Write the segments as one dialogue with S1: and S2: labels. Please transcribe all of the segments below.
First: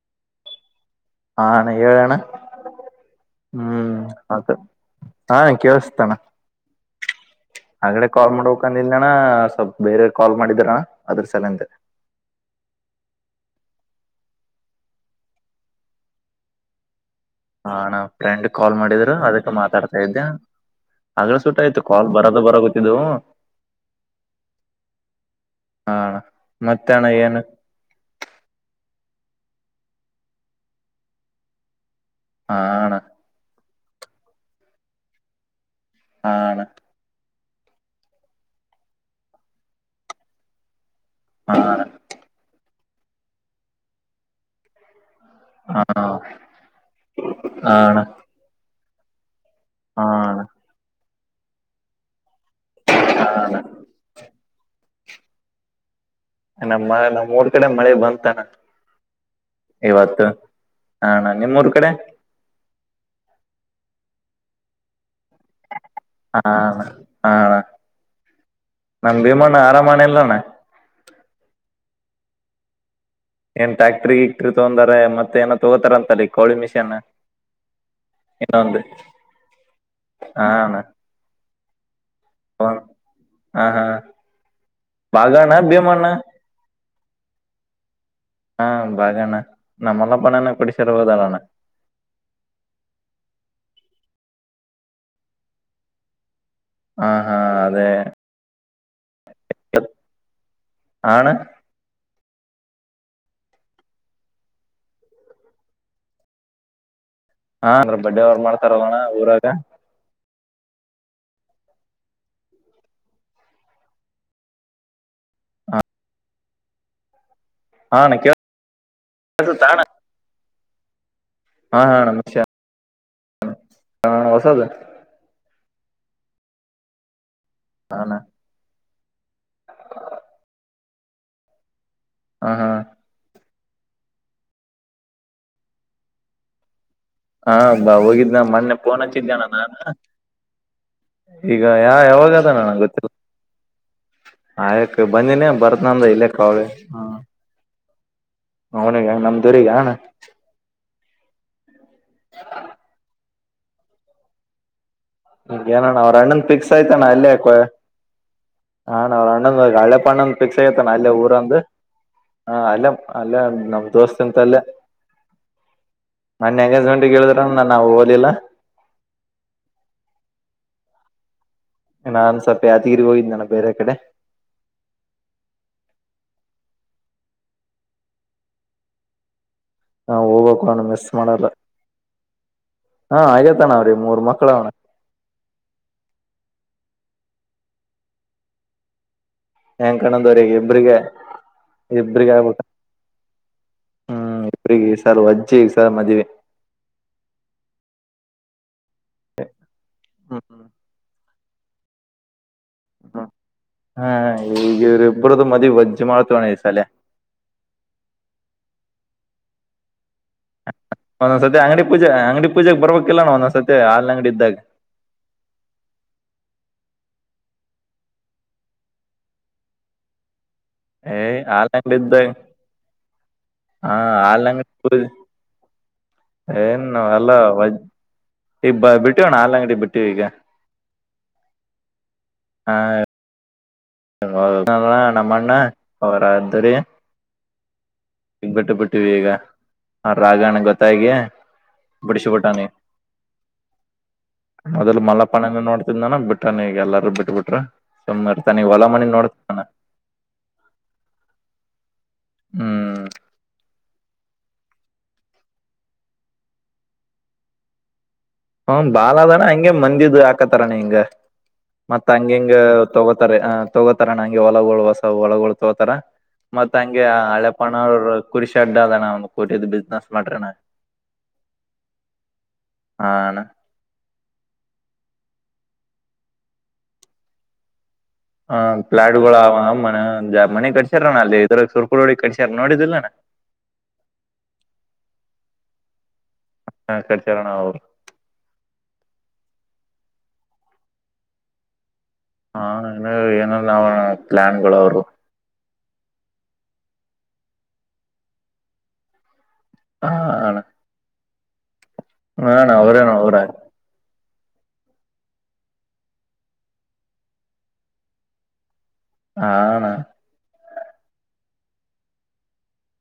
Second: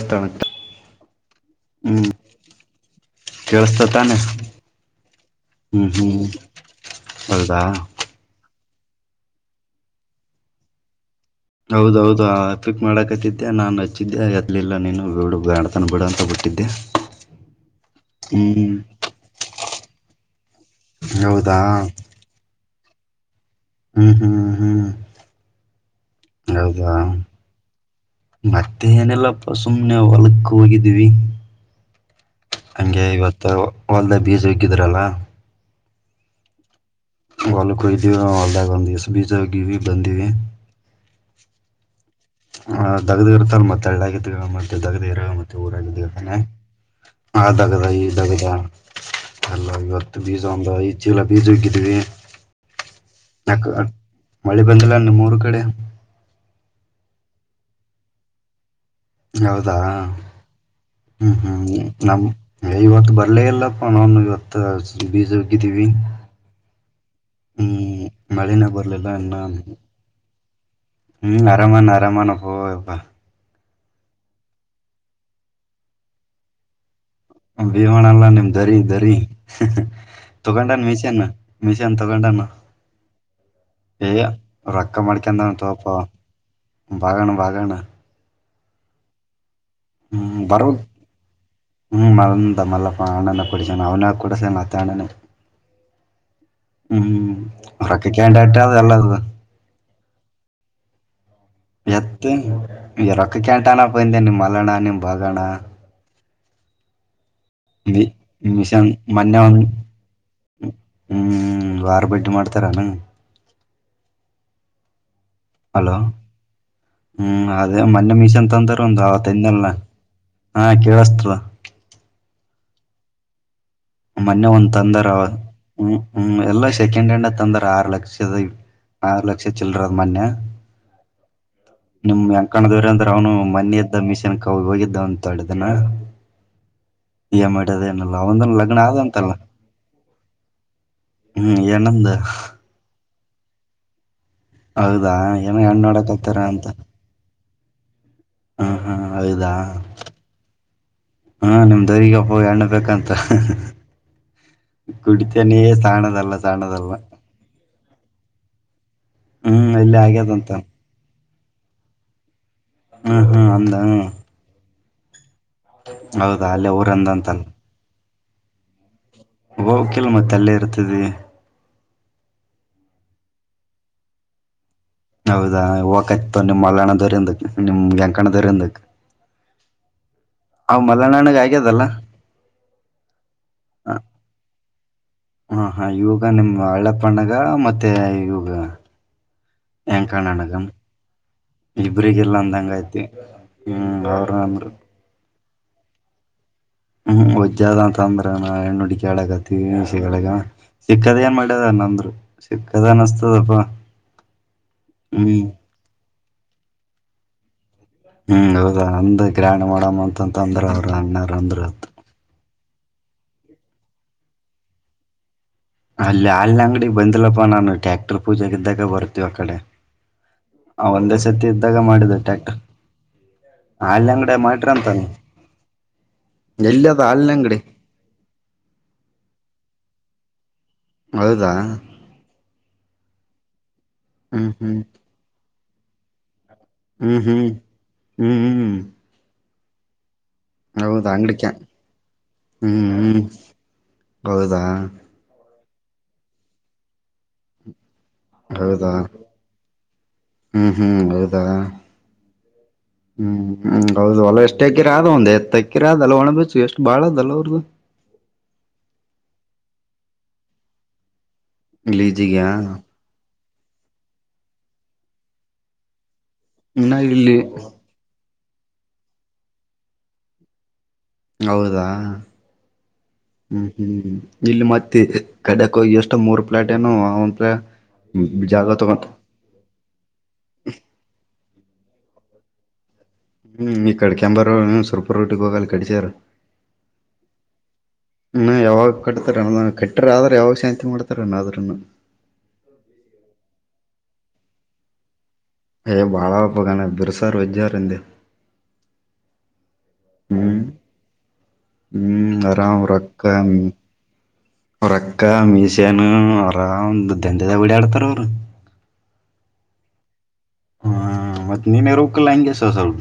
S1: ಎಸ್ತ
S2: ಹಣ ಏಳಣ
S1: ಕೇಳಸ್ತ
S2: ಹ್ಮ್
S1: ತಾನೆ
S2: ಹಾಗದ ಹಾ
S1: ಹ್ಮ್
S2: ಕೇೇಳಿಸತಾನ
S1: ಹ್ಮ್ ಹೌದಾ
S2: ಆಡೆ ಕಾಲ್ ಮಾಡ ಹಕಂದಿದಣ ಸ್ವಲ್ಪ ಬೇರೆ ಕಾಲ್ ಮಾಡಿದ್ರಣ ಅದ್ರ ಸಲಿಂದ
S1: ಹೌದೌದು ಪಿಕ್ ಮಾಡಕತ್ತಿದ್ದೆ ನಾನನ್ ಹಚ್ಚಿದ್ದೆ ಅದಲಲ್ಲ ನೀನು ಬಿಡು ಬ್ಯಾಂಡ ತನ ಬಿೇಡ ಅಂತ ಬಿಟ್ಟಿದ್ದೆ
S2: ಹಾ ನಾ ಫ್ರೆಂಡ್
S1: ಹ್ಮ್
S2: ಕಾಲ್ ಮಾಡಿದ್ರು ಅದಕ್ಕೆ ಮಾತಾಡ್ತಾ ಇದ್ದೆ ಆ್ರ
S1: ಹೌದಾ
S2: ಸುಟ್ ಆಯ್ತು ಕಾಲ್ ಬರೋದು ಬರ ಗೊತ್ತಿದ್ದವು
S1: ಹ್ಮ್ ಹ್ಮ್ ಹ್ಮ್
S2: ಹಾ ಅಣ್ಣ ಮತ್ತೆ
S1: ಹೌದಾ
S2: ಅಣ್ಣ ಏನು
S1: ಮತ್ತೆ ಏನೆಲ್ಲ ಸುಮ್ನೆ ಹೊಲಕ್ಕ ಹೋಗಿದೀವಿ
S2: ಹಾ ಅಣ್ಣ
S1: ಹಂಗೆ ಇವತ್ತು ಹೊಲ್ದ ಬೀಜ ಹಕ್ಕಿದ್ರಲ್ಲ
S2: ಹಣ
S1: ವಲ್ ಕುಯ್ದೀವಿ ಹೊಲ್ದಾಗ ಒಂದುಸ್ ಬೀಜೋಗಿವ ಬಂದಿವವಿ
S2: ಹಾ
S1: ಆ್ ದಗ್ದಿ ಇರ್ತಲ್ ಮತ್ತೆಳ್ಳಗಗ್ದ ಮತ್ತೆ
S2: ಹಾ
S1: ಊರಾಗತಾನೆ ಆ
S2: ಹಾ
S1: ದಗದ
S2: ಅಣ್ಣ
S1: ಈ ದಗದ ಎಲ್ಲ
S2: ಹಾ
S1: ಬತ್ತು ಪಿಜ
S2: ಅಣ್ಣ
S1: ಆ ಜಲ್ಲಾಗ ಪಿಜೋೋಗಿದ್ದಿದೆ ನ ಮಳಿ ಬಂದಿಲ್ಲನ್ನ ಮೂರು ಕಡೆ
S2: ನಮ್ಮ ನಮ್ಮ ಊರ್ ಕಡೆ ಮಳೆ ಬಂತಾನ
S1: ಹೌದಾ
S2: ಹಾ ಅಣ್ಣ
S1: ಹ್ಮ್ ಹ್ಮ್
S2: ನಿಮ್ಮೂರ್ ಕಡೆ
S1: ನಮ ಇವತ್ತು ಬರ್ಲ ಇಲ್ಲಪ್ಪ ನನು ಇವತ್ತು ಬಜೌಕಿದ್ದಿವವಿ
S2: ಹಾ ಅಣ್ಣ ಹಾ ಅಣ್ಣ
S1: ಹ್ಮ್ ಮಳಿನ
S2: ನಮ್
S1: ಬರಲಲ್ಲನ್ನ
S2: ಭೀಮಣ್ಣ ಆರಾಮಣ ಇಲ್ಲಣ್ಣ
S1: ಹ್ಮ್ ಆರಾಮ ಅರಮನಪ
S2: ಏನ್ ಟ್ಯಾಕ್ಟ್ರಿ ಇಕ್ಟ್ರಿ ತಗಂದಾರ ಮತ್ತ ಏನೋ ತೊಗೋತಾರ ಅಂತಲ್ಲಿ ಕೋಳಿ ಮಿಷಿನ್
S1: ಭೀವಣಲ್ಲ ನಿಮ್ ದರಿ ದರಿ
S2: ಹಾ
S1: ತಗೊಂಡನ್
S2: ನನ್
S1: ಮಿಷನ್ ಮಿಷನ್ ಅಗೊಂಡನ್ನ
S2: ಹ ಹಾ
S1: ಏಯ ರೊಕ್ಕ
S2: ಬಾಗಣ್ಣ
S1: ಮಾಡ್ಕಂದತಪ
S2: ಭೀಮಣ್ಣ
S1: ಬಾಗಣ್ಣ ಬಾಗಣ್ಣ
S2: ಹಾ ಬಾಗಣ್ಣ
S1: ಹ್ಮ್
S2: ನಮ್ಮಲ್ಲಪ್ಪಣ್ಣನ
S1: ಬರ
S2: ಕೊಡಿಸಿರ ಹೋದಲ್ಲಣ್ಣ
S1: ಹ್ಮ್ ಮಂದ ಮಲ್ಲಪ್ಪ ಅಣ್ಣನ ಕೊಡ ಅವ್ನ ಕೂಡ ಸ ತಾಣನ
S2: ಹಾ
S1: ಹ್ಮ್
S2: ಹಾ ಅದೇ
S1: ಉರಕ್ಕ ಕಂಡ ಆಟ ಅದಲ್ಲ ಇದು
S2: ಆಣ
S1: ಹ ಈ ರೊಕ್ಕ ಕೆಯಾಂಟಾನ ಪಯಂದ ನಿಮ್ಮ್ ಮಲನಾ ನಿ್ ಬಗಣ
S2: ಹಾ ಅಂದ್ರ
S1: ನಿ
S2: ಬಡ್ಡೆ ಅವ್ರ
S1: ಮಷಾ
S2: ಮಾಡ್ತಾರಲ್ಲಣ
S1: ಮನ್ನೆ
S2: ಊರಾಗ
S1: ಒ ಹ್ಮ್ ವಾರ ಭೇಟಿ ಮಾಡ್ತಾರ ನ ಅಲೋ ಹ್ಮ್ ಅದೇ
S2: ಹಾ
S1: ಮೊನ್ನೆ
S2: ಅಣ್ಣ ಕೇಳ
S1: ಮೀಶ ಅಂತ ಅಂತಾರ ಒಂದು ಆತ್ಲ್ ಹಾ ಕೇಳಸ್ತ್ರ
S2: ಹಾ ಹಾ ನಮಶಾ
S1: ಮೊನ್ನೆ ಒಂದ್ ತಂದರ್ಮ್ಮ್ ಎಲ್ಲಾ ಸೆಕೆಂಡ್ ಹ್ಯಾಂಡ್ ತಂದಾರ ಆರು
S2: ಹಾಣ
S1: ಲಕ್ಷದ ಆರು ಲಕ್ಷ ಚಿಲ್ಲರ ಅದ್ ಮೊನ್ ನಿಮ್
S2: ಹ ಹಾ
S1: ಯಂಕಣದವ್ರ ಅಂದ್ರ ಅವನು ಮ ಇದ್ದಥ ಮಿಷನ್ ಕವು ಹೋಗಿದ್ದ ಅಂತ ಅಳ್ದನ
S2: ಹಾಾ ಹೋಗಿದ್ ನ ಮೊನ್ನೆ
S1: ಆದಂತಲ್ಲ
S2: ನ್ಚ್ಚಮದ್ದೆಣ್ಣ ನಾನ
S1: ಹ್ಮ್
S2: ಈಗ ಯಾ
S1: ಏನಂದ
S2: ಯಾವಾಗ ಅದಣಣ ಗೊತ್ತ ಆಯಕ್
S1: ಹೌದಾ
S2: ಬಂದಿನಿ
S1: ಏನೋ ಹೆಣ್ಣ
S2: ಬರ್ತ್ನಂದ ಇಲ್ಲಕ್
S1: ನೋಡಕ್ತಾರ
S2: ಅವಿ
S1: ಅಂತ
S2: ಹ
S1: ಹ ಹಾ
S2: ಅವನಿಗೆ
S1: ಹೌದಾ
S2: ನಮ್ದೂರಿಗಣ
S1: ಹಾ ನಿಮ್ದಗಪ್ಪೋಗಿ ಎಣ್ಣ ಬೇಕಂತ
S2: ಹ
S1: ಕುಡಿತೇನಿ
S2: ಏನಣ್ಣ ಅವ
S1: ಸಾಣದಲ್ಲ
S2: ಅಣ್ಣನ್ ಫಿಕ್ಸ್
S1: ಸಾಣದಲ್ಲ
S2: ಆಯ್ತಣ್ಣ ಅಲ್ಲೇ ಹಾ ಅಣೊಂದ
S1: ಹ್ಮ್
S2: ಹಳೆ
S1: ಇಲ್ಲಿ
S2: ಣ್ಣೊಂದ
S1: ಆಗ್ಯದಂತ
S2: ಪಿಕ್ಸ್ ಆಗತಾನ ಅಲ್ಲೇ ಊರಂದು ಹ ಅಲ್ಲ
S1: ಹ್ಮ್
S2: ಅಲ್ಲ
S1: ಹ್ಮ್ ಅಂದ
S2: ನಮ್ಮ ದೋಸ್ತ ಎಂತ ಅಲ್ಲ
S1: ಹೌದಾ
S2: ನನ್
S1: ಅಲ್ಲೇ
S2: ಗಜ
S1: ಊರಂದ
S2: ಗಂಟಗ್ ಕೇಳಿದ್ರ ನ ನವು ಹಓಲಿಲ್ಲ
S1: ಹೋಗಕಲ್ ಮತ್ತೆ ಅಲ್ಲೇ ಇರ್ತದೆ
S2: ನಾನ್ ಸ್ವಲ್ಪ ಯಾದಗಿರಿ ಹೋಗಿದ್ದೆ ನಾನ ಬೇರೆ ಕಡೆ
S1: ಹೌದಾ ಹೋಗಕಯ್ತ ನಿಮ್ ಅಲ್ಲಣದವರಿಂದಕ್ ನಿಮ್ ಯಂಕಣ್ಣದವರಿಂದಕ್
S2: ನಾವು ಹೋಗ್ಬೇಕು
S1: ಅವ
S2: ಅವ್ನು
S1: ಮಲ
S2: ಮಿಸ್
S1: ನ್ಣಗ
S2: ಮಾಡಲ್ಲ
S1: ಆಗ್ಯದಲ್ಲ
S2: ಹಾ ಆಗೇತಣ ಅವ್ರಿ
S1: ಹ
S2: ಮೂರ್ ಮಕ್ಳ ಅವನ
S1: ಹ ಹಾ ಇವಾಗ ನಿಮ್ ಹಳ್ಳಪ್ಪಣ್ಣ ಈಗ ಮತ್ತೆ ಈಗಾಗ
S2: ಹೆನ್ ಕಣದವ್ರೀ ಇಬ್ರಿಗೆ ಇಬ್ರಿಗೆ
S1: ಇಬ್ರಗಲ್ಲ
S2: ಆಗ್ಬೇಕ
S1: ಅಂದಂಗ ಐತಿ ಹ್ಮ ಅವರು ಅಂದರು
S2: ಹೆಚ್ಚಗ ಸರ್ ಮದ್ವೆ
S1: ಹ್ಮ್ ಒಜ್ಜ ಅ ಅಂತ ಅಂದ್ರ ನ ಹೆಣ್ಣುಡ್ಿಕ ಹೇಳಗತಿಗ
S2: ಹ್ಮ್
S1: ಸಿಕ್ಕದ ಏನ್ ಮಾಡ ದ ನಂದರು
S2: ಹ್ಮ ಹಾ ಈಗ ಇವ್ರ
S1: ಹ್ಮ್
S2: ಇಬ್ಬ್ರದು ಮದಿ ವಜ್ಜ್ ಮಾಡ ತೊಣ ದಿವಸ ಅಲ್ಲೇ
S1: ಹ್ಮ ಹೌದ ಅಂದ್ ಗ್ರ್ಯಾಂಡ್ ಮಾಡಮ್ಮ ಅಂತಂತ ಅಂದ್ರ ಅಣ್ಣಾರ
S2: ಒಂದೊಂದ್ ಸತಿ
S1: ಅಂದ್ರ
S2: ಅಂಗಡಿ ಪೂಜೆ ಅಂಗಡಿ ಪೂಜೆೆಗೆ ಬರ್ಬೇಕಿಲ್ಲಾನ ಒಂದೊಂದ್ ಸತಿ ಹಲ್ ಅಂಗಡಿ ಇದ್ದಾಗ
S1: ಅಲ್ಲಿ ಅಲ್ ಅಂಗಡಿ ಬಂದಿಲ್ಲಪ್ಪ ನಾನು ಟ್ಯಾಕ್ಟರ್ ಪೂಜೆಗ್ದಾಗ ಬರ್ತೀವಿ ಆ ಕಡೆ ಹ ಒಂದೇ
S2: ಏ
S1: ಸತಿ
S2: ಹಾಲ್
S1: ಇದ್ದಾಗ
S2: ಅಂಗಡಿ
S1: ಮಾಡಿದ್ದ ಟ್ಯಾಕ್ಟರ್
S2: ಹಾ
S1: ಹಲ್ಲಂಗಡೆ
S2: ಹಾಲ್ ಅಂಗಡಿ
S1: ಮಾಡಟ್ರ ಅಂತಾನ
S2: ಪೂಜೆ ಏನ್
S1: ಎಲ್ಲಿ ಅದ
S2: ಎಲ್ಲ
S1: ಹಾಲಿನ ಅಂಗಡಿ
S2: ಈ ಬಿಟ್ಟವಣ ನಲ್ಂಗಡಿ ಬಿಟ್ಟಿವ ಈಗ
S1: ಹೌದಾ ಹ್ಮ್ ಹ್ಮ್
S2: ನಮ್ಮ್ಣ ಅವರ ಸರಿ
S1: ಹ್ಮ್ ಹ್ಮ್ ಹ್ಮ್
S2: ಈ ಬಟ್ಟೆ
S1: ಹ್ಮ್
S2: ಬಿಟ್ಟಿವಿ ಈಗ ಹ ರಾಗಣ ಗೊತ್ತ
S1: ಹೌದಾ ಅಂಗಡಿಕ
S2: ಬಿಡಿಸಬುಟ್ಟಾನಿ
S1: ಹ್ಮ್ ಹ್ಮ್ ಹೌದಾ
S2: ಅದಲ್ಲ ಮಲ್ಲಪಣನ ನೋಡ್ತಿದಾನ ಬಿಟ್ಟಾನ ಈಗ ಎಲ್ಲಾರು ಬಿಟ್ ಬಿಟ್ರ
S1: ಹೌದಾ ಹ್ಮ್ ಹ್ಮ್ ಹೌದಾ ಹ್ಮ್ ಹ್ಮ್ ಹೌದು ಅ ಎಷ್ಟ ಅಕ್ಕಿರ ಆದ ಒಂದ್ ಎತ್ತ ಅಕ್ಕಿರ ಆದಲ್ಲ ಒಣ ಬಚ್ಚು ಎಷ್ಟು ಬಾಳ ಅದಲ್ಲ ಅವ್ರ್ದು
S2: ಹ್ಮ ಬಾಲ್ ಅದಣ ಹಂಗೆ ಮಂದಿದು ಹಾಕತಾರಣ ಹಿಂಗ ಮತ್ತತ್ ಹಂಗ
S1: ಲೀಜಿಗ್ಯಾ
S2: ಹಂಗ ತಗೋತಾರ ತಗೋತಾರ ನಂಂಗಗೆ ಹೊಲಗಗಳು ಹೊಸ ಒಳಗಗಳು ತಗೋತಾರ ಮತ್
S1: ಇನ್ನ
S2: ಹಂಗೆ
S1: ಇಲ್ಲಿ
S2: ಹಳೆಪಣ ಅವರು ಕುರಿಷಿ ಅಡ್ ಅದಣ್ಣ ಒಂದ್ ಕುರಿಿದ ಬಿಸ್ನೆಸ್ ಮಾಡ್ರಣ
S1: ಹೌದಾ
S2: ಹಾ ಅಣ್ಣ
S1: ಹ್ಮ್ ಹ್ಮ್ ಇಲ್ಲಿ ಮತ್ತೆ ಕಡಕ್ೋಗಿ ಎಷ್ಟು ಮೂರ್ ಪ್ಲೇಟ್ ಏನು ಒಂದ್ ಪ್ಲೇ
S2: ಹ ಪ್ಲಾಟ್ಗಳು ಅವಮ್ಮ ಮನೆ ಕಟ್ಸಾರ ಅಲ್ಲಿ ಇದ್ರ ಸುರ್ಕುಿ ಕಸ ಚರ್ ನೋಡಿದಿಲ್ಲಾನ
S1: ಹ್ಮ್ ಈ ಕಡೆ ಕೆಂಂಬ ರೋ ಸೊರ್ಪು ರೊಟ್ಟಿ ಗೋೋಗಲಿ ಕಡಿಸಾರರು
S2: ಕಟ್ಸ್ಯಾರಣ ಅವ್ರು
S1: ಹ ಯಾಗ ಕತಣ ಕಟ್ಟ ಆದ್ರ ಯಾವಾಗ ಶಾಂತಿ ಮಾಡ್ತಾರಣ ಅದ್ರನ್ನ
S2: ಹಾ ಏನ ನಾವ ಪ್ಲಾನ್ಗಳು ಅವರು
S1: ಭಾಳಪ್ಪಗಾನ ಬಿರುಸಾರ ವಜ್ಜಾರಿಂದೆ
S2: ಹಾ ಆಣ
S1: ಹ್ಮ್ ಆರಾಮ್
S2: ಅವ್ರೇನು
S1: ರಕ್ಕ
S2: ಅವ್ರ
S1: ಅವ್ರಕ್ಕ ಮೀಶನ್ ಅವರ ಒಂದು ದಂಧೆದಾಗ ಡ ಆಡ್ತಾರ ಅವರು
S2: ಹಣ
S1: ಹ್ಮ ಮತ್ತನಮ ರೋಕ ಲಾಯಂಗೆ ಸಸಲ್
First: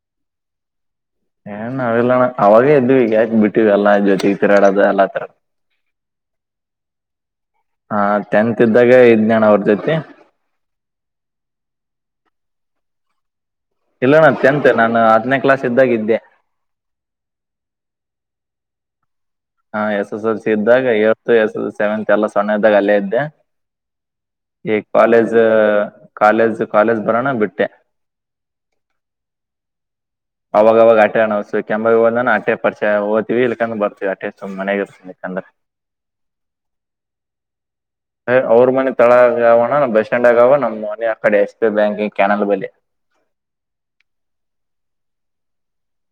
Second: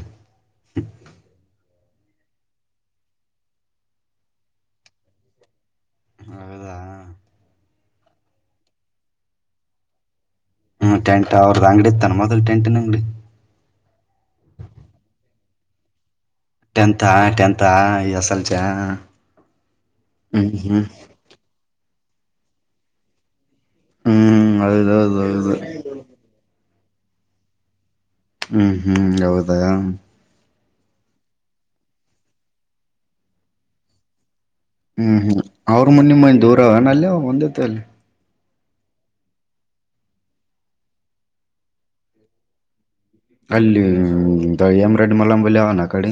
S2: ಏನ್ ನಾವೆಲ್ಲಣ ಅವಾಗೇ ಇದ್ೀವಿ ಈಗ ಯಾಕ ಬಿಟ್ಟಿವ ಎಲ್ಲಾ ಜೊತಿ ಈ ತಿರಾಡದು ಎಲ್ಲ ತರ
S1: ಹೌದಾ
S2: ಹಾ ಟೆಂತ್ ಇದ್ದಾಗ ಇಜ್ಞಾನ ಅವರ ಜೈತಿ
S1: ಹ್ಮ್ಟಂಟ್ ಅವ್ರದ್ದ ಅಂಗಡಿ ಇತ್ತಾನ ಮೊದ್ಲ್ ಟೆಂಟ್ನ ಅಂಗಡಿ
S2: ಇಲ್ಲ ನ ೆಂತ್ ನಾನು ಹದನೇ ಕ್ಲಾಸ್ ಇದ್ದಾಗಿದ್ದೆ
S1: ಟೆಂತ್ಾ ಟೆನಂತಾ ಎಸ್ ಎಲ್ಸಾ
S2: ಹಾ ಎಸ್ ಎಸ್ ಎಲ್ ಸಿ ಇದ್ದಾಗ ಎಏ ಎಸ್ ಎಸ್ ಸೆವೆಂತ್ ಎಲ್ಲ ಸೊಣ್ಣ ಇದ್ದಾಗ ಅಲ್ಲೇ ಇದ್ದೆ
S1: ಹ್ಮ್
S2: ಈ
S1: ಹೌದೌದು
S2: ಕಾಲೇಜ್
S1: ಹೌದು
S2: ಕಾಲೇಜ್ ಕಾಲೇಜ್ ಬರಾನ ಬಿಟ್ಟೆ
S1: ಹ್ಮ್ ಹ್ಮ್ ಹೌದಾ
S2: ಅವಾಗವಾಗ ಆಟೆಣ್ಸು ಕೆಂಬ ಹದ ಅಟೆ ಪರಿಚಯಓದ್ತಿವಿ ಇಲ್ಕಂದ್ ಬರ್ತೀವಿ ಆಟೆ ಸುಮ್ ಮನೆಗೆ ಇರ್ತೀನಿ
S1: ಹ್ಮ್ ಹ್ಮ್
S2: ಇಲ್ಕಂದ್ರೆ
S1: ಅವ್ರ ಮುನ್ನ ನಿಮ್ಮಂದ ದೂರ ಅವ ಅಲ್ಲಿ ಒಂದೇತೆ ಅಲ್ಲಿ
S2: ಅವ್ರ ಮನೆ ತಳ ಆಗ ಅವಣ ಬಸ್ ಸ್ಟ್ಯಾಂಡ್ ಆಗವ ನಮ್ಮ್ ಮನೆ ಆ ಕಡೆ ಎಷ್ಟೇ ಬ್ಯಾಂಕಿಂಗ್ ಕ್ಯಾನಲ್ ಬಳಿ
S1: ಅಲ್ಲಿ ಎಮ ರಡ್ ಮಲಂಬಲ್ಲಿ ಆ ಕಡೆ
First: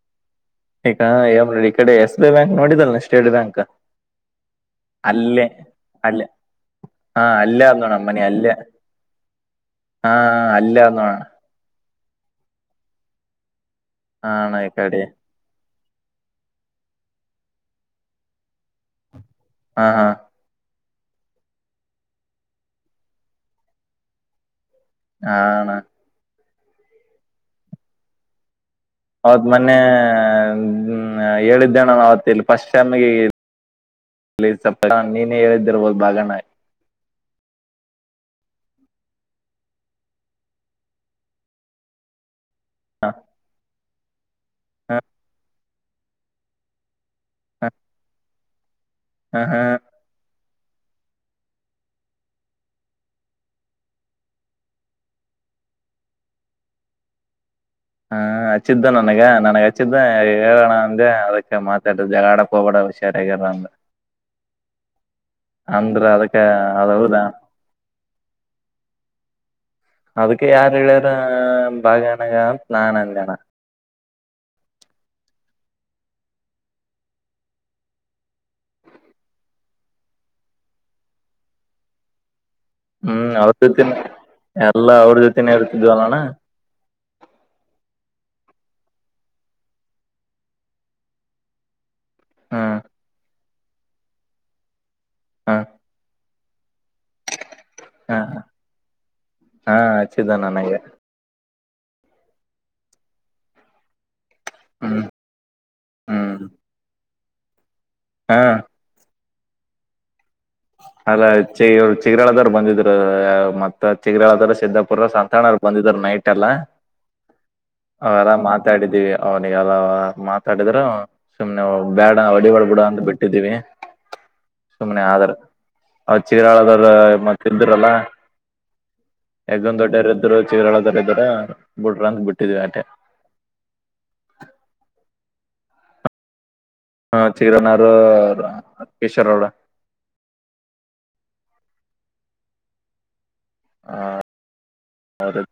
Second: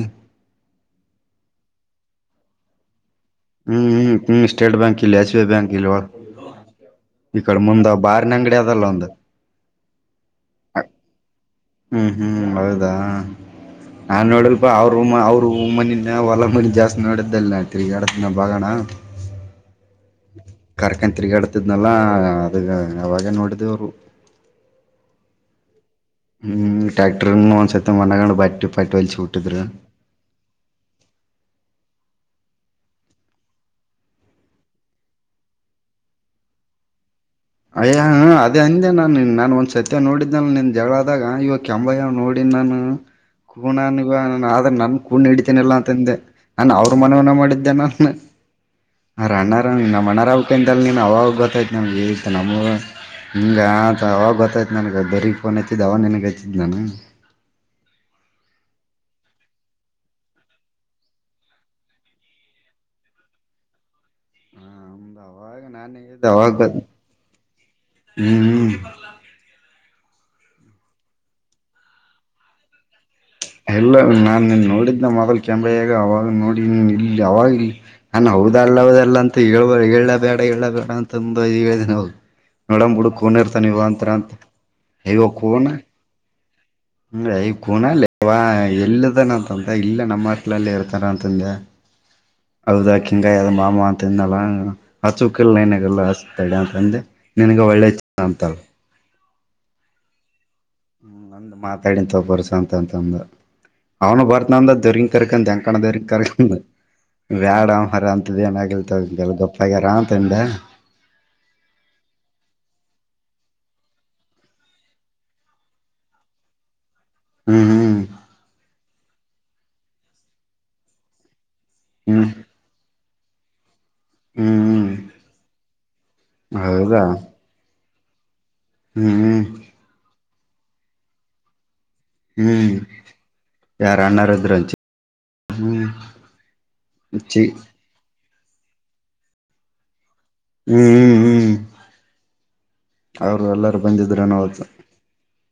S2: ಈಗಏ ಈ ಕಡೆ ಎಸ್ ಐ ಬ್ಯಾಂಕ್ ನೋಡಿದಲ್ಷ್ಟ ಸ್ಟೇಟ್ ಬ್ಯಾಂಕ್
S1: ಹ್ಮ್ ಹ್ಮ್ ಹ್ಮ್ ಸ್ಟೇಟ್ ಬ್ಯಾಂಕ್ ಇಲ್ಲಿ ಎಸ್ ಬಿ ಐ
S2: ಅಲ್ಲೇ
S1: ಬ್ಯಾಂಕ್ ಇಲ್ವಾ
S2: ಅಲ್ಲೇ ಹಾ
S1: ಈ ಕಡೆ
S2: ಅಲ್ಲ
S1: ಮುಂದ
S2: ಅಂದಣ ಅಮ್ಮನಿ
S1: ಬಾರಿನ
S2: ಅಲ್ಲ
S1: ಅಂಗಡಿ ಅದಲ್ಲ ಒಂದು
S2: ಹಾ ಅಲ್ಲಂದಣ
S1: ಹ್ಮ್ ಹ್ಮ್ ಹೌದಾ ನಾನ್
S2: ಹಾ ಅಣ್ಣ
S1: ನೋಡಲ್ಪ
S2: ಈ
S1: ಅವರು
S2: ಕಡೆ
S1: ಅವರು ಮನ ನಾವವು ಹೊಲ ಮನಿ ಜಾಸ್ತಿ ನೋಡಿದ್ದಲ್ ನ ತಿರ್ಗಾಡತ ನ ಭಾಗಣ
S2: ಹಾ ಹಾ
S1: ಕರ್ಕನ್ ತಿರುಗಾಡ್ತಿದ್ನಲ್ಲಾ ಅದ ಅವಾವಾಗ ನೋಡಿದೇವರು
S2: ಹಾ ಅಣ್ಣ
S1: ಹ್ಮ್ ಟ್ಯಾಕ್ಟರ್ ಒಂದ್ಸತಿ ಮನಗಂಡ್ ಬಟ್ಟಿ ಪಟ್ಟಿ ಹೊಲ್ಸಿ
S2: ಅವತ್
S1: ಬಿಟ್ಟಿದ್ರು
S2: ಮೊನ್ನೆ ಹೇಳಿದ್ದೇಣ ಅವತ್ಲ್ ಫಸ್ಟ್ಮಗೆ ನೀನೇ ಹೇಳಿದ್ದಿರ್ಬೋದು ಬಾಗನ
S1: ಅಯ್ಯ ಅದೇ ಅಂದೆ ನಾನ ನಾನನ್ ಒಂದ್ ಸತ್ಯ ನೋಡಿದ್ನ ನಿನ್ ಜಗಳ ಆದಾಗ ಇವ ಕೆಂಬಯ್ಯ ನೋ ನಾನ ಕೂಣನ್ಗ ಆದ್ರ ನನ್ ಕೂಣ ಹಡಿತೀನಿಲ್ಲ ಅಂತಂದೆ ನಾನ ಅವ ಮನ ಮಾಡಿದ್ದ ನ
S2: ಹ್ಮ್
S1: ಅಣ್ಣಾರ
S2: ಹ್ಮ್
S1: ನಮ್ಮ ಅಣ್ಣ ಅಪ್ಪಂತಲ್ಲಿ ನೀನು ಅವಾಗ ಗೊತ್ತಾಯತು ನಮಗೆತ್ತು ನಮ್ಗೆ ಹಿಂಗ ಆತ ಅವಾಗ ಗೊತ್ತಾಯ್ತತ್ ನನ್ಗ ಬರಗ್ ಫೋನ್ ಹಚ್ಚಿದ್ದ್ ಅವಾಗ ನನ್ಗ್ ಹಚ್ಚಿದ್ ನಾನ
S2: ಹಾ ಹಚ್ಚಿದ್ದ ನನಗ ನನಗ ಹಚ್ಚಿದ್ದ ಹೇಳೋಣ ಅಂದೆ ಅದಕ್ಕೆ ಮಾತಾಡ ಜಾಡಕ್ ಹೋಗಬಡ ಉಷಾರಗಿರು
S1: ಹಾ ಹ ನಾನು
S2: ಅದಕ್ಕ
S1: ಇದ್ದಾಗದು
S2: ಅದ್ ಹೌದಾ
S1: ಹ್ಮ್
S2: ಅದಕ್ಕೆ ಯಾರು ಹೇಳ್ಯಾರ ಭಾಗನಾಗ ನಾನ್ ಅಂದಣ
S1: ಎಲ್ಲ ನಾನು ನೋಡಿದ ಮೊದಲ್ ಕಾಮ್ರಾಗ ಅವಾಗ ನೋಡಿ ನೀನ್ ಇಲ್ಲಿ ಅವಾಗ ಇ ನಾನ ಹದಲ್ಲ ಹದಲ್ಲ ಅಂತ ಈಬ ಲ್ಲ ಬೇಡ ಎಲ್ಲ ಬೇಡ ಅಂತ ತುಂಬ ಹೇಳಿದೆ ನಾವು ನೋಡ್ ಬಿುಡಕ್
S2: ಹ್ಮ್
S1: ಕನ
S2: ಅವ್ರ
S1: ಇರ್ತಾನ ನೀವ
S2: ಜೊತೆನ
S1: ಅಂತರ ಅಂತ
S2: ಎಲ್ಲಾ ಅವ್ರ
S1: ಹಯ
S2: ಜೊತೆನೆ
S1: ಕಣ
S2: ಇರ್ತಿದ್ವಲ್ಲಣ್ಣ
S1: ಹಯೆ ಕೂನಾ ಲ್ಲೆವ ಎಲ್ಲದಾನಂತಂತದ ಇಲ್ಲಿ ನಮ್ಮಸ್ಲಲ್ಲಿ ಇರ್ತಾರ ಅಂತಂದೆ
S2: ಹ್ಮ್
S1: ಹೌದಾ ಕಿಂಗ್ ಆಗ್ಯದಾ ಮಾಮ ಅಂತನ್ನಲ್ಲ ಹಚ್ ಬೇಕಿಲ್ಲ
S2: ಹ್ಮ್
S1: ಏನಾಗಲ್ಲ ಅಂತಂದೆ ನಿನಗ್ ಒಳ್ಳೆಯ ಜನ
S2: ಹ್ಮ್
S1: ಅಂತಾರೆ
S2: ಹಾ ಹಚ್ಚಿದ್ದ ನನಗೆ
S1: ಒಂದು್ ಮಾತಾಡಿನಿ ತೊ ಬರ್ಸಅಂತ ಅಂತಂದ ಅವ್ನು ಬರ್ತ ನದಂದ
S2: ಹ್ಮ್
S1: ದೊರಿಕರಕೊಂಡು
S2: ಹ್ಮ್
S1: ಹೆಂಕಣ್ಣದೊರಿಕರಕೊಂಡ್ ಬ್ಯಾಂಡ್ ತಾ ಆದರ
S2: ಹಾ
S1: ಅಂತದ್ದ ಏನಾಗಿಲ್ತಗೊ ಜರಾ ಗಪ್ಆ ಗ್ಯಾರಂತಂದೆ
S2: ಅಲ್ಲ ಚಿ ಇವರು ಚಿಗರಾಳದವಾರರು ಬಂದಿದ್ರು ಮತ್ತ ಚಿಗರಾಳದಾರ ಸಿದಿದ್ದಾಪುರ ಸಂತಣ್ಣರು ಬಂದಿದರು ನೈಟ್ ಅಲ್ಲ
S1: ಹ್ಮ್
S2: ಅವಲ್ಲ ಮಾತಾಡಿದೀವಿ ಅವನಿಗೆಲ್ಲವ ಮಾತಾಡಿದ್ರು ಸುಮ್ನೆ ಬ್ಯಾಡಾ
S1: ಹ್ಮ್ ಹ್ಮ್
S2: ಹೊಡಿಬ್ಯಾಡಾ ಬಿಡು ಅಂತ ಬಿಟ್ಟಿದ್ದೀವಿ
S1: ಹ್ಮ್ ಹ್ಮ್
S2: ಸುಮ್ನೆ ಆದಾರ ಅವ ಚೀಗೆರಾಳದ್ರ
S1: ಹೌದಾ
S2: ಮತ್ತು ಇದ್ದೆರಲ್ಲ
S1: ಹ್ಮ್ ಹ್ಮ್
S2: ಹೆಗ್ಗಣ್ಣ ದೊಡ್ಡೆಯ್ರ ಇದ್ದರು ಚಿಗರಾಳದರು ಇದ್ದರು
S1: ಹ್ಮ್ ಯಾರ ಅಣ್ಣರದ್ರನು ಚಿ ಹ್ಮ್
S2: ಹ್ಮ
S1: ಚಿ
S2: ಚಿಗರಳರ ಕೇಶಗೌಡ
S1: ಹ್ಮ್ ಹ್ಮ್ ಹ್ಮ್ ಅವರು ಎಲ್ಲಾರ ಬಂದಿದ್ರ ನ ಅವತಾ
S2: ಅವ್ರ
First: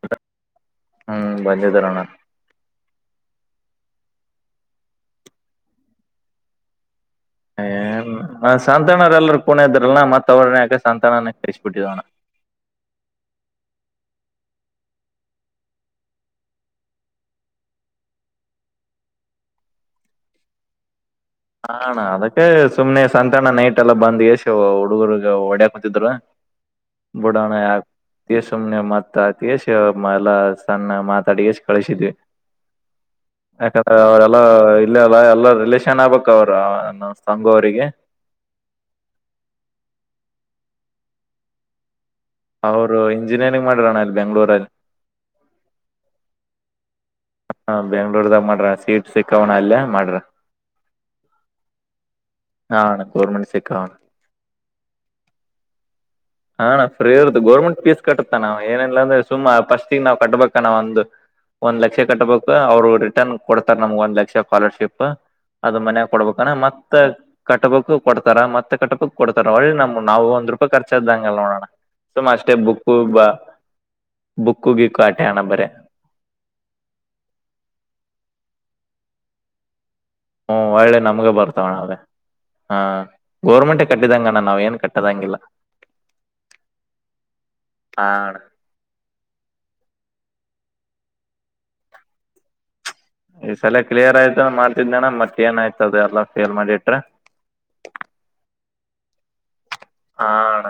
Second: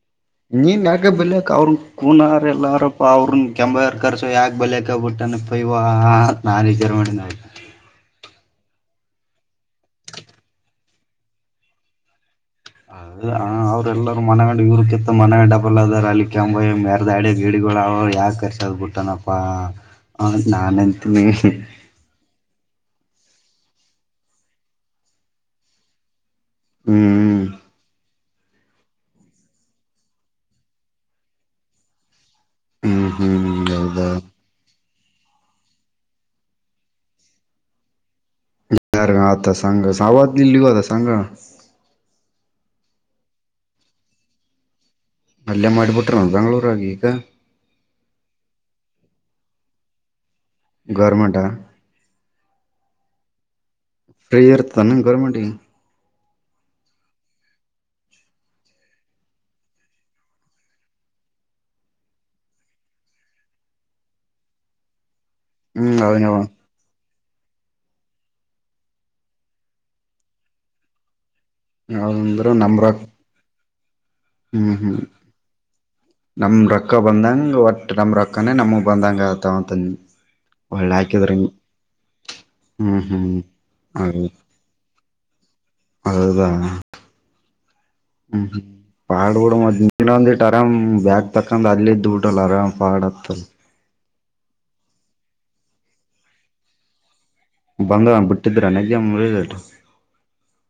S1: ನೀನ್ ಯಾಕ
S2: ಹ್ಮ್
S1: ಬಲ್ಕ ಅವ್ರ
S2: ಬಂದಿದಾರಣ
S1: ಕೂನರ್ ಎಲ್ಲ ಆರ ಅವ್ರನ್ ಕೆಂಭಾಯರ ಕರ್ಸೋ ಯಾಕೆ ಬಲಕಬಿಟ್ಟಾನಪ್ಪ ಇವಾಂತ ನಾನು ವಿಚಾರ ಮಾಡಿದೆ ನೆಪ್ಪ
S2: ಹ [unintelligible] ಸಂತು ಅಣ್ಣಾರ್ ಎಲ್ರು ಕೂನ ಇದ್ರಲ ಮತ್ತತ್ ಅವ್ರನೇಕಾಸಾಂತ ಅಣ್ಣನ ಕಳಿಸಿಬಿಟ್ಟವಿ ಅಣ್ಣಾ
S1: ಹೌ ಅವ್ರೆಲ್ಲರರು ಮನಗಂಡ್ ಇವ್ರ ಕಿತ್ತ ಮನಗಂಡ ಡಬಲ್ ಅದಲ್ಲಿಅಲ್ಲಿ ಕೆಂಭಾವಿಗಾ ಮೇರ್ದಆದಿವು ಗಡಿಗಳುದವ ಯಾಕ ಕರ್ಸದ್ ಬಿಟ್ಟನಪ್ಪಾ ನಾನು
S2: [inaudible] ಸುಮ್ನೆ ಸಂತಣ್ಣ ನೈಟ್ ಎಲ್ಲ ಬಂದ್ ಎಷ್ಟ್ ಹುಡುಗರಿಗಿ ಹೊಡ್ಯಾಕ್ ಕತಿದ್ರು
S1: ಹ್ಮ್
S2: ಬುಡಾ ಣ್ಣ ಯ ಅ ಸುಮನೆ ಮತ್ತ ಅತಿ ಕೆಷ ಎಲ್ಲ ಸಣ್ಣ ಮಾತಾಡಿಗೆಷ ಕಳಿಸಿದ್ವಿ
S1: ಹ್ಮ್ ಹ್ಮ್
S2: ಯಾಕಂದ್ರೆ
S1: ಹೌದಾ
S2: ಅವರೆಲ್ಲ ಇಲ್ಲ ಅಲ್ಲ ಎಲ್ಲ ರಿಲೇೇಶನ್ ಆಗಬೇಕು ಅಕ್ಕ ಅವ್ರ ನಮ್ಮ ಸಂಗು ಅವರಿಗೆ
S1: ಾರ ಆತ ಸಂಗ ಸಾಮರ್ ಲಿವ್ಹಾದ ಸಂಗಣ್ಣ
S2: ಅವರು ಇಂಜಿನಿಯರಿಂಗ್ ಮಾಡಿರಣ್ಣ ಅಲ್ಲಿ ಬೆಂಗ್ಳೂರಲ್ಲಿ
S1: ಅಲ್ಲೇ ಮಾಡಿಬಿಟ್ಟರನ್ನು ಬೆಂಗಳೂರಾಗ್ ಈಗ
S2: ಹ ಬೆಂಗ್ಳೂರ್ದಾಗ ಮಾಡ್ರ ಸೀಟ್ ಸಿಕ್ಕವಣ್ಣ ಅಲ್ಲೇ ಮಾಡ್ರ್
S1: ಗೌರ್ಮೆಂಟ್ ಆ
S2: ಹಾಂ ಗೌರ್ಮೆಂಟ್ ಸೆಕ್ಕ ವಣ್ಣ
S1: ಪ್ರಿ ಇರ್ತಾನ ಗೌರ್ಮೆಂಟ್ ಗಿ
S2: ಹಾ ಅಣ್ಣಫ್ರೀ ಇರ್ತ ಗೌರ್ಮೆಂಟ್ ಫೀಸ್ ಕಟ್ಟತ್ತಣ್ಣ ನಾವ್ ಏನಿಲ್ಲ ಅಂದ್ರೆ ಸುಮ್ ಫಸ್ಟ್ ಗೆ ನಾವ್ ಕಟ್ಬೇಕಣ್ಣ ನಾವ್ ಒಂದು ಒಂದ್ ಲಕ್ಷ ಕಟ್ಬೇಕು ಅವ್ರು ರಿಟರ್ನ್ ಕೊಡ್ತಾರ ನಮ್ಗ್ ಒಂದ ಲಕ್ಷ ಸ್ಕಾಲರ್ಶಿಪ್ ಅದು
S1: ಹ್ಮ್
S2: ಮನ್ಯಾಗ
S1: ಅವನವ
S2: ಕೊಡ್ಬೇಕಣ ಮತ್ತ ಕಟ್ಟಬೇಕ್ಕೊ ಕೊಡ್ತಾರ ಮತ್ತೆ ಕಟ್ಟಬೇಕ್ಕೊಡ್ತಾರ ಒಳ್ಳಿ ನಮ್ ನಾವು ಒಂದ ರೂಪಾಯಿ ಖರ್ಚಾದ್ದ ನೋಡೋಣ ಸುಮ್ಮ
S1: ಅವಂದ್ರ
S2: ಅಷ್ಟೆ ಬು ಕ್ಕೂ
S1: ನಮ್ರಕ್
S2: ಬ ಬುಕ್ಕು
S1: ಹ್ಮ್ ಹ್ಮ್
S2: ಗಿಕ್ಕು ಆಟೆ ಅಣ್ಣ ಬರೇ
S1: ನಮ ರೊಕ್ಕ ಬಂದಂಗ ಒಟ್ಟ ನಮ ರೊಕ್ಕ ಕಣ್ಣಣ ನಮೋ ಬಂದಂಗಾತ ಅಂತ
S2: ಹ್ಮ ಒಳ್ಳೆ ನಮ್ಗೆ ಬರ್ತಾವಣ ಅವೆ ಹ
S1: ಹ್ಮ್ ಹ್ಮ್
S2: ಗೌರ್ಮೆಂಟೆ
S1: ಹೌದು
S2: ಕಟ್ಟಿದಂಗಣ್ಣ ನಾವ್ ಏನ್ ಕಟ್ಟ ಅದಂಗಿಲ್ಲ
S1: ಹೌದಾ
S2: ಹಾ ಅಣ್ಣ
S1: ಹ್ಮ್ ಪಾಡ ಬುಡು ಮತ್ತ್ ಇನೊಂದಿಟ್ಟ ಆರಾಮ್ ಬ್ಯಾಗ್ ತಕಂಡು ಅಲ್ಲಿ ಇದ್ದ ಬಿಡುಲ್ಲಾ ಆರಾಮ್ ಪಾಡ್ ಆತ್ತಲ್
S2: ಈ ಸಲ ಕ್ಲಿಯರ್ ಆಯ್ತ ಮಾಡ್ತಿದ್ನಣ್ಣ ಮತ್ತ ಆನಾಯ್ತು ಅದೆಲ್ಲ ಫೇಲ್ ಮಾಡಿಟ್ರ
S1: ಬಂದದ ಆಣ್ಣ ಬಿಟ್ಟಿದ್ರನು ಎಕ್ಸಾಮ್ ರಿಸಲ್ಟ್
S2: ಹಾ ಅಣ್ಣ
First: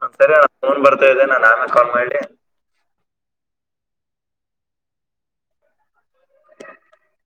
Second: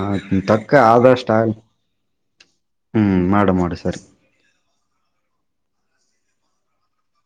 S2: ಹ ಸರಿ ನಾ
S1: ತಕ್ಕ
S2: ಫೋನ್ ಬರ್ತಾ ಇದ್ದೆ
S1: ಆದಷ್ಟ
S2: ನಾನ್ ಆಮೇ ಕಾಲ್ ಮಾಡಿ
S1: ಹ್ಮ್ ಮಾಡ ಮಾಡ ಸರಿ
S2: [unintelligible]